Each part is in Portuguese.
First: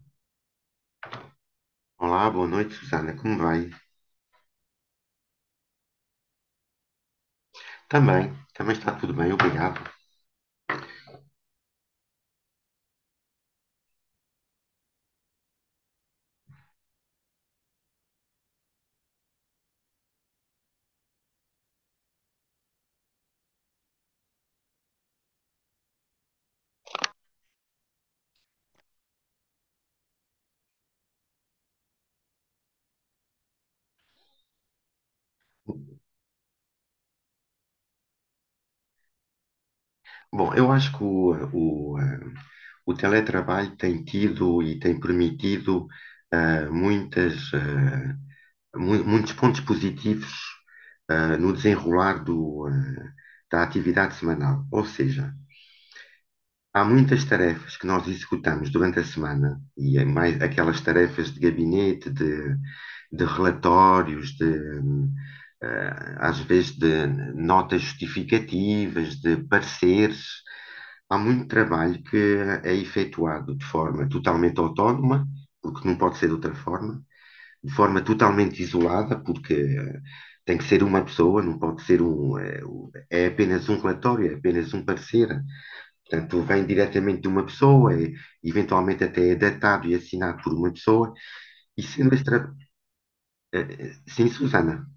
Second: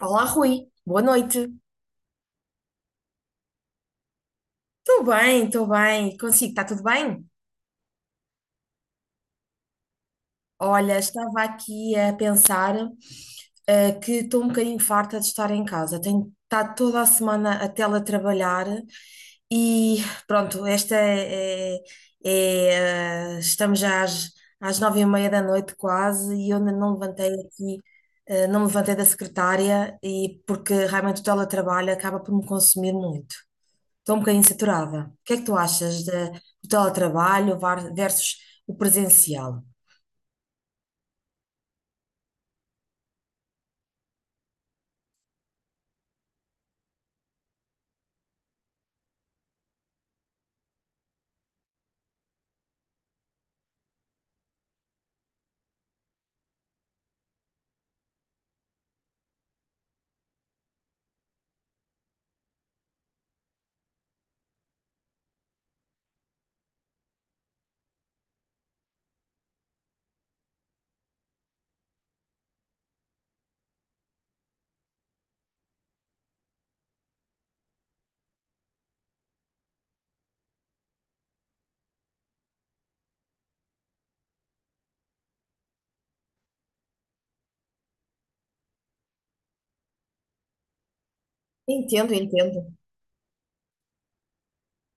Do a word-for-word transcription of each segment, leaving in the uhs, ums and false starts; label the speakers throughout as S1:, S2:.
S1: Olá, Rui. Boa noite.
S2: Olá, boa noite, Susana. Como vai?
S1: Estou bem, estou bem. Consigo, está tudo bem?
S2: Também, também está tudo bem, obrigado.
S1: Olha, estava aqui a pensar, eh, que estou um bocadinho farta de estar em casa. Tenho estado toda a semana a teletrabalhar e pronto, esta é, é- é, eh, estamos já às, às nove e meia da noite quase e eu ainda não levantei aqui, eh, não me levantei da secretária e porque realmente o teletrabalho acaba por me consumir muito. Estou um bocadinho saturada. O que é que tu achas de, do teletrabalho var- versus o presencial?
S2: Bom, eu acho que o, o, eh, o teletrabalho tem tido e tem permitido eh, muitas, eh, mu- muitos pontos positivos eh, no desenrolar do, eh, da atividade semanal. Ou seja, há muitas tarefas que nós executamos durante a semana, e é mais aquelas tarefas de gabinete, de, de relatórios, de, eh, às vezes de notas justificativas, de pareceres. Há muito trabalho que é efetuado de forma totalmente autónoma, porque não pode ser de outra forma, de forma totalmente isolada, porque eh, tem que ser uma pessoa, não pode ser um. eh, um- é apenas um relatório, é apenas um parecer. Portanto, vem diretamente de uma pessoa, é- eventualmente até é datado e assinado por uma pessoa. E sendo
S1: Entendo,
S2: extra...
S1: entendo.
S2: eh, eh, Sim, Susana.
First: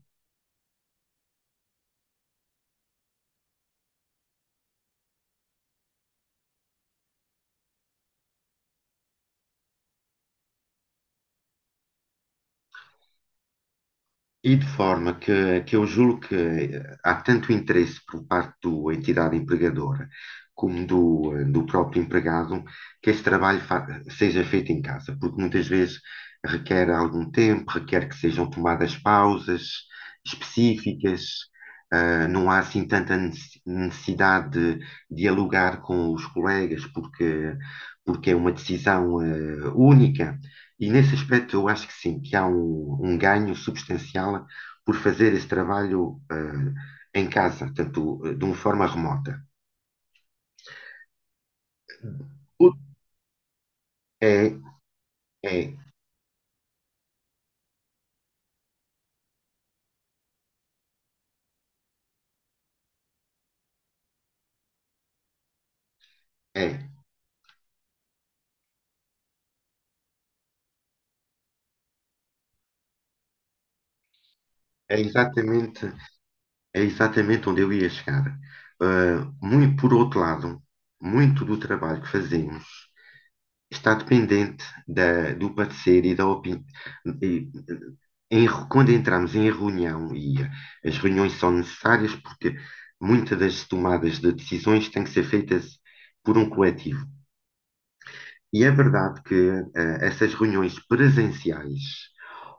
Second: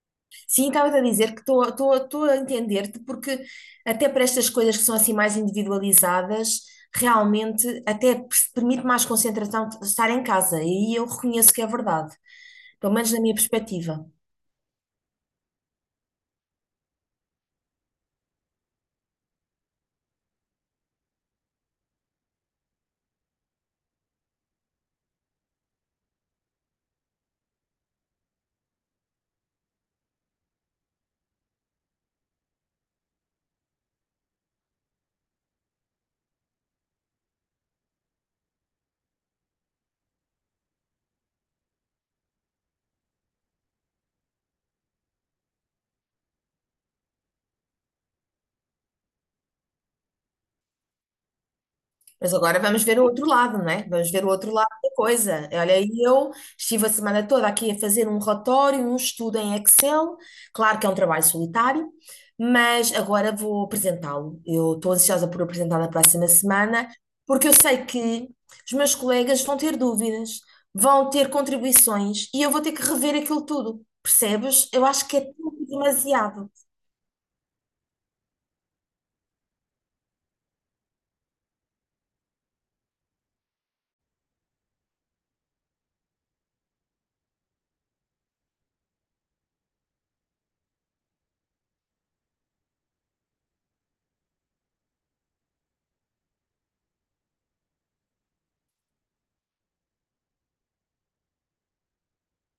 S1: Sim, estava-te a dizer que estou estou- estou a entender-te, porque até para estas coisas que são assim mais individualizadas, realmente até pers- permite mais concentração de estar em casa, e aí eu reconheço que é verdade, pelo menos na minha perspectiva.
S2: E de forma que, que eu julgo que há tanto interesse por parte da entidade empregadora como do, do próprio empregado que esse trabalho fa- seja feito em casa, porque muitas vezes requer algum tempo, requer que sejam tomadas pausas específicas. Ah, não há assim tanta nece- necessidade de dialogar com os colegas, porque, porque é uma decisão, ah, única. E nesse aspecto eu acho que sim, que há um, um ganho substancial por fazer esse trabalho eh, em casa, tanto eh, de uma forma remota.
S1: Mas agora
S2: O-
S1: vamos ver o outro lado, não é? Vamos ver o
S2: É,
S1: outro lado da coisa.
S2: é,
S1: Olha, eu estive a semana toda aqui a fazer um relatório, um estudo em Excel. Claro que é um trabalho solitário, mas agora vou apresentá-lo. Eu estou ansiosa por apresentar na próxima semana,
S2: é,
S1: porque eu sei que os meus colegas vão ter dúvidas, vão ter contribuições e eu vou ter que rever aquilo tudo. Percebes? Eu
S2: é
S1: acho que é tudo
S2: exatamente,
S1: demasiado.
S2: é exatamente onde eu ia chegar. Eh, Muito, por outro lado, muito do trabalho que fazemos está dependente da- do parecer e da opinião em re- quando entramos em reunião, e eh, as reuniões são necessárias porque muitas das tomadas de decisões têm que ser feitas por um coletivo. E é verdade que eh, essas reuniões presenciais,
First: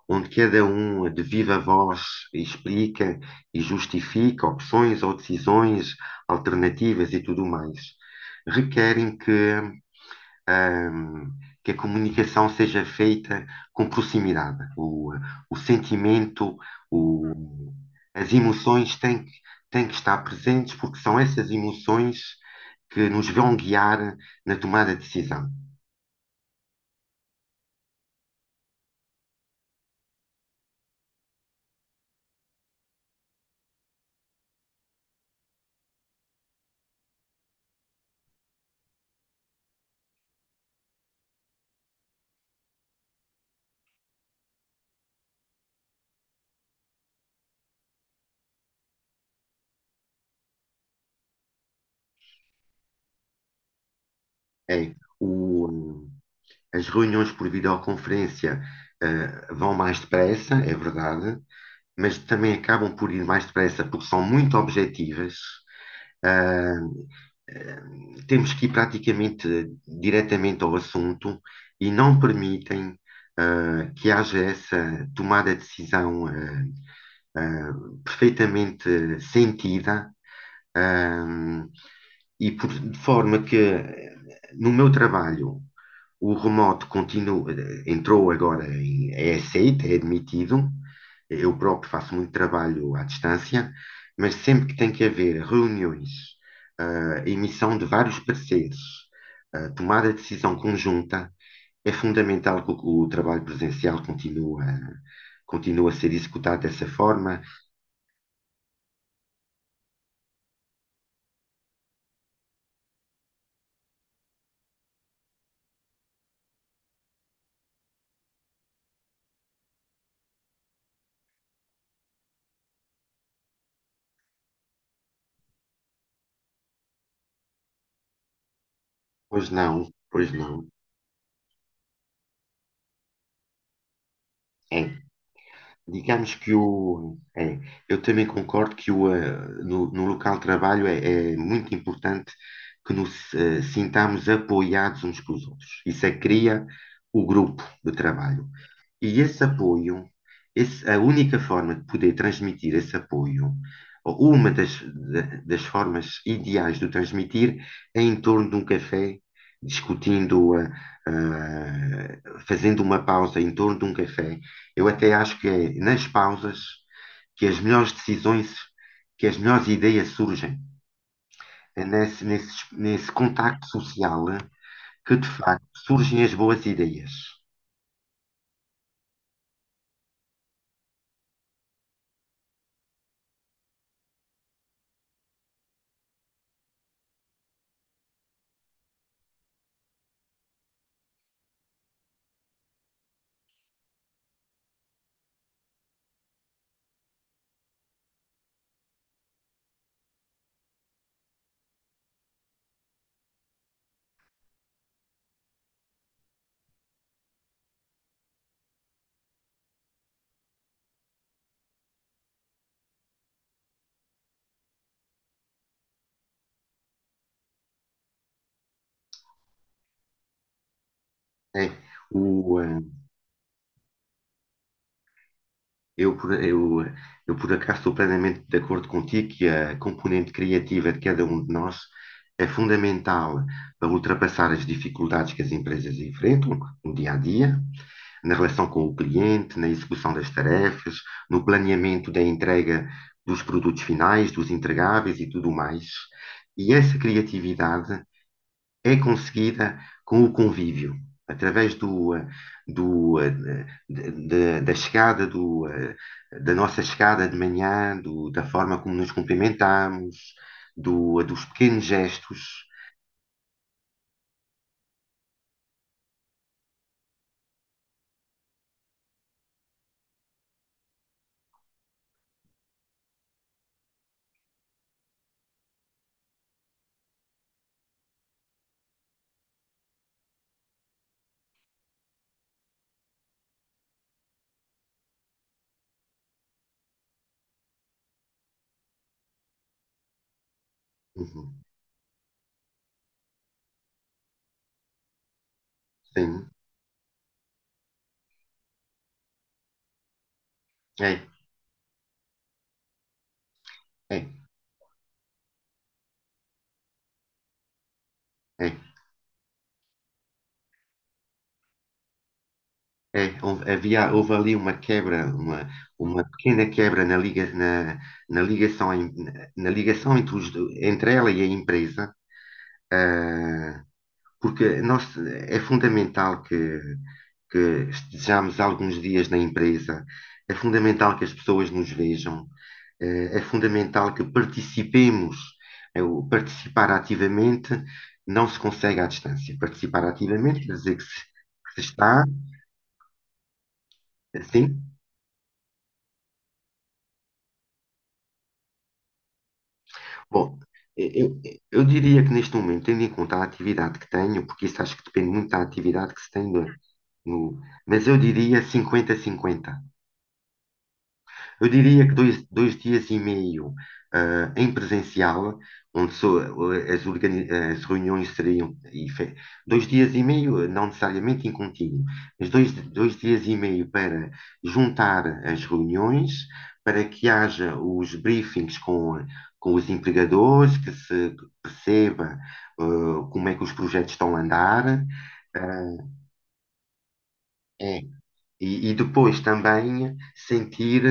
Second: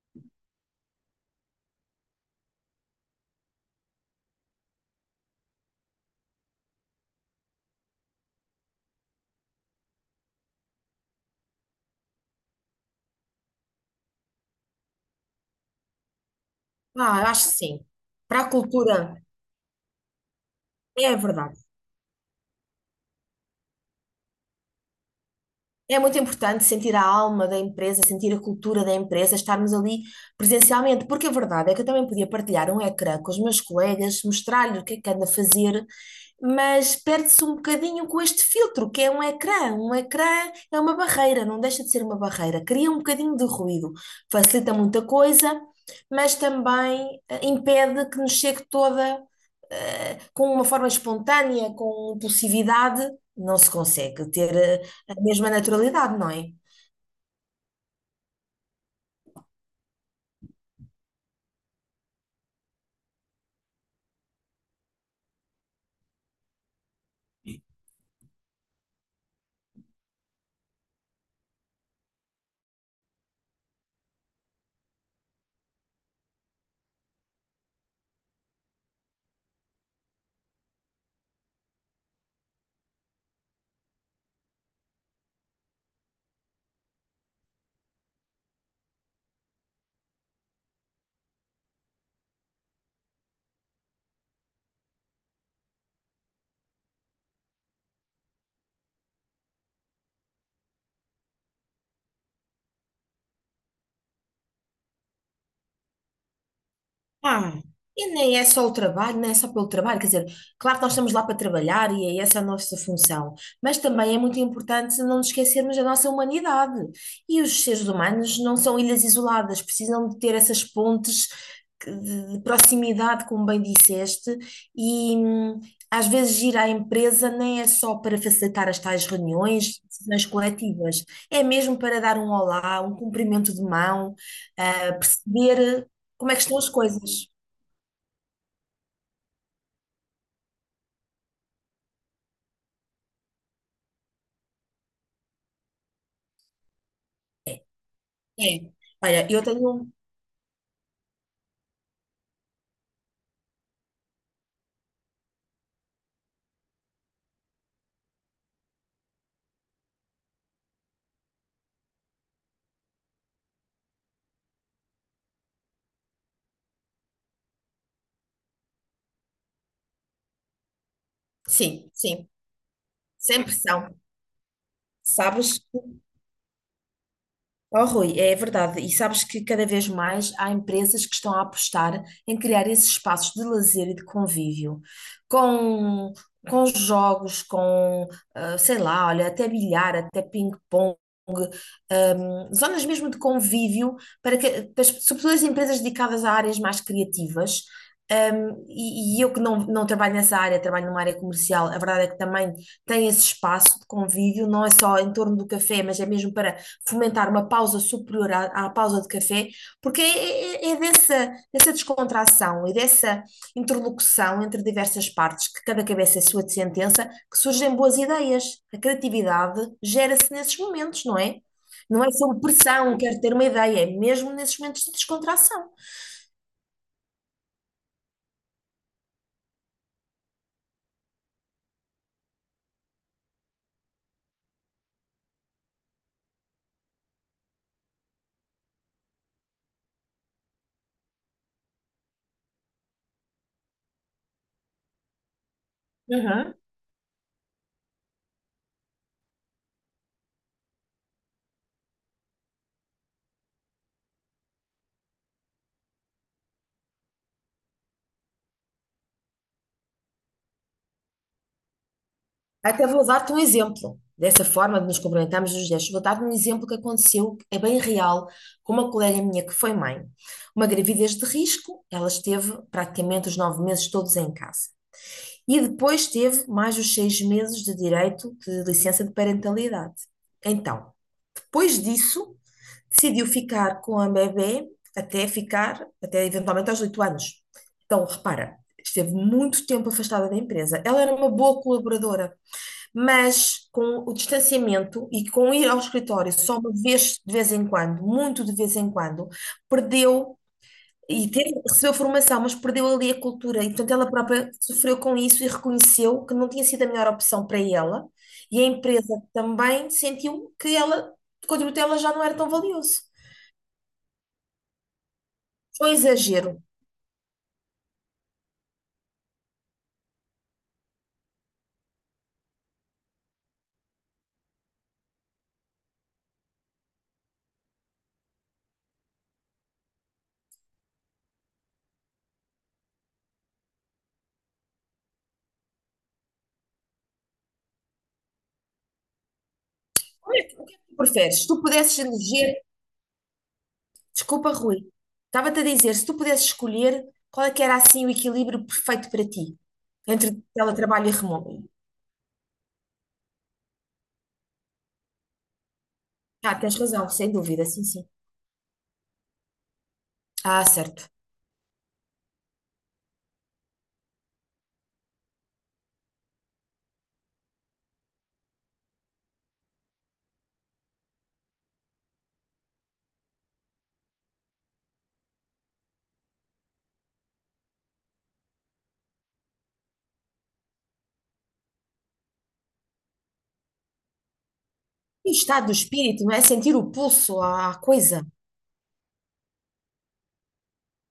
S2: onde cada um de viva voz explica e justifica opções ou decisões alternativas e tudo mais, requerem que ahm, que a comunicação seja feita com proximidade. O, o sentimento,
S1: Ah, eu
S2: o,
S1: acho que sim.
S2: as
S1: Para a
S2: emoções
S1: cultura,
S2: têm, que- têm que estar presentes, porque
S1: é
S2: são essas
S1: verdade.
S2: emoções que nos vão guiar na tomada de decisão.
S1: É muito importante sentir a alma da empresa, sentir a cultura da empresa, estarmos ali presencialmente, porque a verdade é que eu também podia partilhar um ecrã com os meus colegas, mostrar-lhe o que é que ando a fazer, mas perde-se um bocadinho com este filtro, que é um ecrã. Um ecrã é uma barreira, não deixa de ser uma barreira, cria um bocadinho de ruído, facilita muita coisa, mas também eh, impede que nos chegue toda, eh, com uma forma espontânea, com impulsividade, não se consegue ter, eh,
S2: É,
S1: a mesma
S2: o,
S1: naturalidade, não é?
S2: as reuniões por videoconferência, eh, vão mais depressa, é verdade, mas também acabam por ir mais depressa porque são muito objetivas. Ah, Temos que ir praticamente diretamente ao assunto e não permitem ah, que haja essa tomada de decisão ah, ah, perfeitamente sentida. ah, e por, de forma que no meu trabalho o remoto continua, entrou agora em, é aceito, é admitido. Eu próprio faço muito trabalho à distância, mas sempre que tem que haver reuniões, ah, emissão de vários pareceres, ah, tomada de decisão conjunta, é fundamental que o, o trabalho presencial continue, continue a ser executado dessa forma.
S1: Ah, e nem é só o trabalho, nem é só pelo trabalho, quer dizer, claro que nós estamos lá para trabalhar e é essa a nossa função, mas também é muito importante não nos esquecermos da nossa humanidade. E os seres humanos não são ilhas isoladas, precisam de ter essas pontes que- de de proximidade, como bem disseste, e hum, às vezes ir à empresa nem é só para facilitar as tais
S2: Pois
S1: reuniões,
S2: não,
S1: decisões
S2: pois não.
S1: coletivas, é mesmo para dar um olá, um cumprimento de mão, ah,
S2: É.
S1: perceber. Como
S2: Digamos
S1: é que
S2: que
S1: estão as
S2: o.
S1: coisas?
S2: é, eu também concordo que o, eh, no, no local de trabalho é, é muito importante que nos eh, sintamos apoiados uns com os outros. Isso é que cria o grupo de trabalho.
S1: É.
S2: E
S1: Olha, eu
S2: esse
S1: tenho. um,
S2: apoio, esse, a única forma de poder transmitir esse apoio, ou uma das, da- das formas ideais de o transmitir, é em torno de um café, discutindo, eh, eh, fazendo uma pausa em torno de um café. Eu até acho que é nas pausas que as melhores decisões, que as melhores ideias surgem. É
S1: Sim,
S2: nesse,
S1: sim.
S2: nesse, nesse
S1: Sem
S2: contacto
S1: pressão.
S2: social eh, que, de facto,
S1: Sabes?
S2: surgem as boas ideias.
S1: Oh, Rui, é verdade. E sabes que cada vez mais há empresas que estão a apostar em criar esses espaços de lazer e de convívio, com, com jogos, com, ah, sei lá, olha, até bilhar, até ping-pong, ahm, zonas mesmo de convívio, para que, para as- sobretudo as empresas dedicadas a áreas mais criativas. Ahm, e, e eu que não, não trabalho nessa área, trabalho numa área comercial, a verdade é que também tem esse espaço de convívio, não é só em torno do café, mas é mesmo para fomentar uma pausa superior à, à pausa de café, porque é, é- é é dessa, dessa, descontração e dessa interlocução entre diversas partes, que cada cabeça é sua de sentença, que surgem boas ideias. A criatividade gera-se nesses momentos, não é?
S2: É,
S1: Não é sob
S2: o, eh,
S1: pressão, quero ter uma ideia, é mesmo nesses momentos de descontração.
S2: eu, por- eu, eu, por acaso, estou plenamente de acordo contigo que a componente criativa de cada um de nós é fundamental para ultrapassar as dificuldades que as empresas enfrentam no dia a dia na relação com o cliente, na execução das tarefas, no planeamento da entrega dos produtos finais, dos entregáveis e tudo mais.
S1: Uhum.
S2: E essa criatividade é conseguida com o convívio, através do, do, da, da chegada, do, da nossa chegada de manhã, do, da forma como nos cumprimentamos, do, dos pequenos gestos.
S1: Até vou dar-te um exemplo dessa forma de nos cumprimentarmos nos gestos. Vou dar-te um exemplo que aconteceu, que é bem real, com uma colega minha que foi mãe. Uma gravidez de risco, ela esteve praticamente os nove meses todos em casa. E depois teve mais os seis meses de direito de licença de parentalidade. Então, depois disso, decidiu ficar com a bebê até ficar, até eventualmente aos oito anos. Então, repara, esteve muito tempo afastada da empresa. Ela era uma boa
S2: Uhum.
S1: colaboradora, mas com o distanciamento e com ir ao escritório
S2: Sim,
S1: só uma vez de vez em quando, muito de vez em quando, perdeu
S2: é,
S1: e teve, recebeu formação, mas perdeu ali a cultura. E, portanto, ela
S2: é,
S1: própria sofreu com isso e reconheceu que não tinha sido a melhor opção para ela. E a
S2: é.
S1: empresa também sentiu que ela, o contributo dela já não era tão valioso.
S2: É, houve, havia, houve ali uma quebra, uma,
S1: Foi um
S2: uma
S1: exagero.
S2: pequena quebra na, liga, na, na ligação, em- na, na ligação entre, os do- entre ela e a empresa, ah, porque nós, é fundamental que, que estejamos alguns dias na empresa, é fundamental que as pessoas nos vejam, eh, é fundamental que participemos. Eh, o participar ativamente não se consegue à distância. Participar
S1: Como é que- O
S2: ativamente
S1: que
S2: quer
S1: é que
S2: dizer
S1: tu
S2: que se,
S1: preferes? Se tu
S2: que se
S1: pudesses
S2: está,
S1: eleger. Desculpa, Rui.
S2: sim.
S1: Estava-te a dizer, se tu pudesses escolher, qual é que era assim o equilíbrio perfeito para ti entre
S2: Bom,
S1: teletrabalho e
S2: eu,
S1: remoto?
S2: eu diria que neste momento, tendo em conta a atividade que tenho, porque isso acho que depende muito da atividade que se tem,
S1: Ah,
S2: no,
S1: tens razão, sem
S2: no-
S1: dúvida, sim,
S2: mas
S1: sim.
S2: eu diria 50 cinquenta.
S1: Ah, certo.
S2: Eu diria que dois, dois dias e meio ah, em presencial, onde só, eh, as, organi- as reuniões seriam. e fe- Dois dias e meio, eh, não necessariamente em contínuo, mas dois, dois dias e meio para juntar as reuniões, para que haja os briefings com, com os empregadores, que se perceba, eh, como é que os projetos estão a andar.
S1: E o estado do
S2: Eh,
S1: espírito, não é? Sentir o pulso à à
S2: é,
S1: coisa.
S2: e, e depois também sentir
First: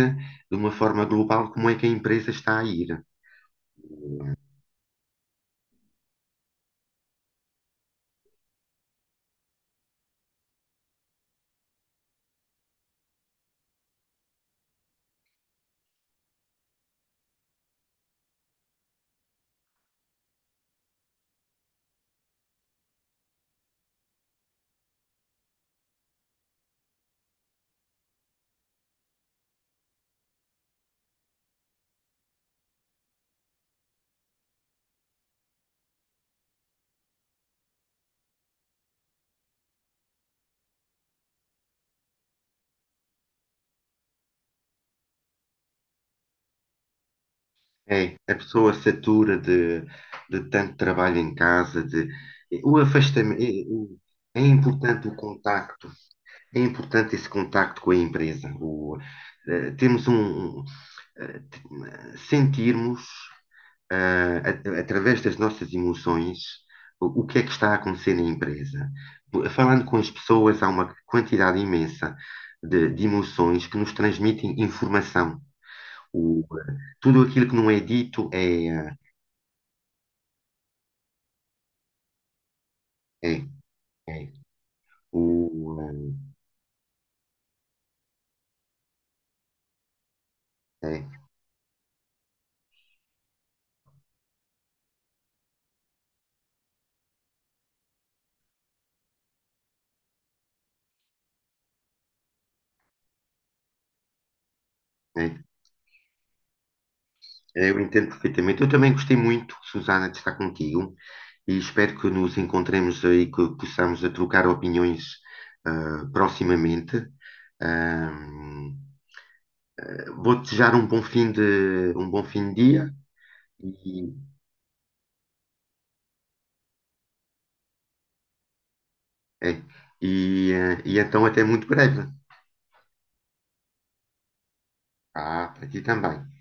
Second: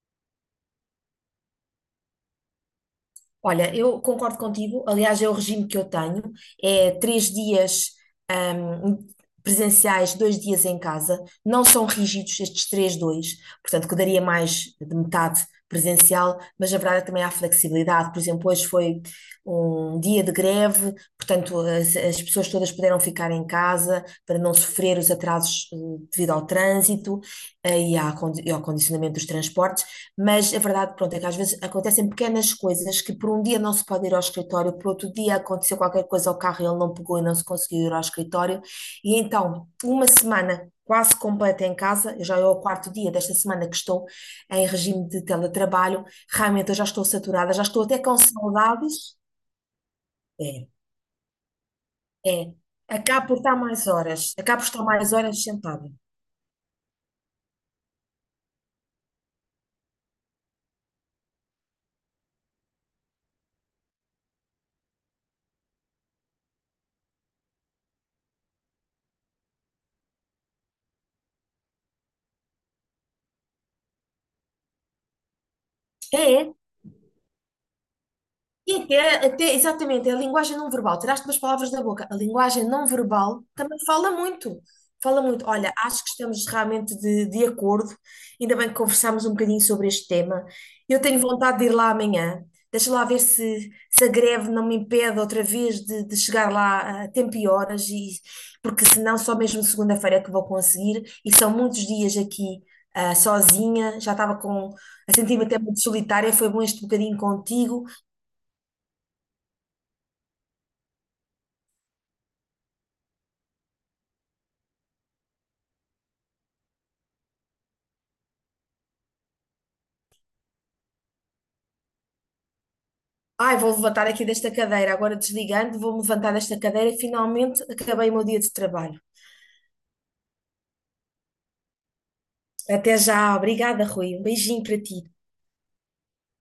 S2: de uma forma global como é que a empresa está a ir.
S1: Olha, eu concordo contigo. Aliás, é o regime que eu tenho. É três dias, ahm, presenciais, dois dias em casa. Não são rígidos estes três, dois. Portanto, que daria mais de metade presencial, mas na verdade também há flexibilidade. Por exemplo, hoje foi um dia de greve, portanto, as, as pessoas todas puderam ficar em casa para não sofrer os atrasos, eh, devido ao trânsito, eh, e à condi- e ao condicionamento dos transportes. Mas a verdade, pronto, é que às vezes acontecem pequenas coisas que por um dia não se pode ir ao escritório, por outro dia aconteceu qualquer coisa ao carro e ele não pegou e não se conseguiu ir ao escritório. E então, uma semana quase completa em casa, eu já é o quarto dia desta semana que estou em regime de teletrabalho, realmente eu já estou saturada, já estou até
S2: É,
S1: com
S2: a pessoa
S1: saudades.
S2: satura de, de
S1: É,
S2: tanto trabalho em casa, de,
S1: é.
S2: o
S1: Acabo por
S2: afastamento. É,
S1: estar mais
S2: o-
S1: horas,
S2: é
S1: acabo por estar
S2: importante
S1: mais
S2: o
S1: horas
S2: contacto,
S1: sentada.
S2: é importante esse contacto com a empresa. O, eh, temos um, um, eh, t- eh, sentirmos ah, a- através das nossas emoções, o, o que é que está a acontecer na empresa. Falando com as pessoas, há uma quantidade imensa de, de emoções que nos transmitem informação.
S1: É,
S2: O,
S1: é.
S2: ah, Tudo aquilo que não é dito é,
S1: E
S2: ah,
S1: até, até, exatamente, é a linguagem não verbal. Tiraste umas palavras da boca. A linguagem não verbal
S2: é,
S1: também fala
S2: é.
S1: muito. Fala muito.
S2: O,
S1: Olha, acho que estamos realmente de, de acordo. Ainda bem que conversámos um bocadinho sobre este tema.
S2: ah,
S1: Eu
S2: É,
S1: tenho vontade de ir lá amanhã. Deixa lá ver se, se a greve não me impede outra vez de, de chegar lá a tempo e horas, e, porque senão só mesmo segunda-feira é que vou conseguir. E são muitos dias aqui, ah, sozinha, já estava com, a
S2: é.
S1: sentir-me até muito solitária. Foi bom este bocadinho
S2: Eu
S1: contigo.
S2: entendo perfeitamente. Eu também gostei muito, Susana, de estar contigo e espero que nos encontremos aí, que possamos a trocar opiniões ah, proximamente. Ah, Vou desejar um bom fim de, um bom fim de dia
S1: Ai, vou levantar
S2: e,
S1: aqui desta cadeira, agora desligando, vou-me levantar desta cadeira e finalmente acabei o meu dia de trabalho.
S2: é, e, eh, e então até muito breve.
S1: Até já, obrigada, Rui. Um beijinho para ti.
S2: Ah, para ti também.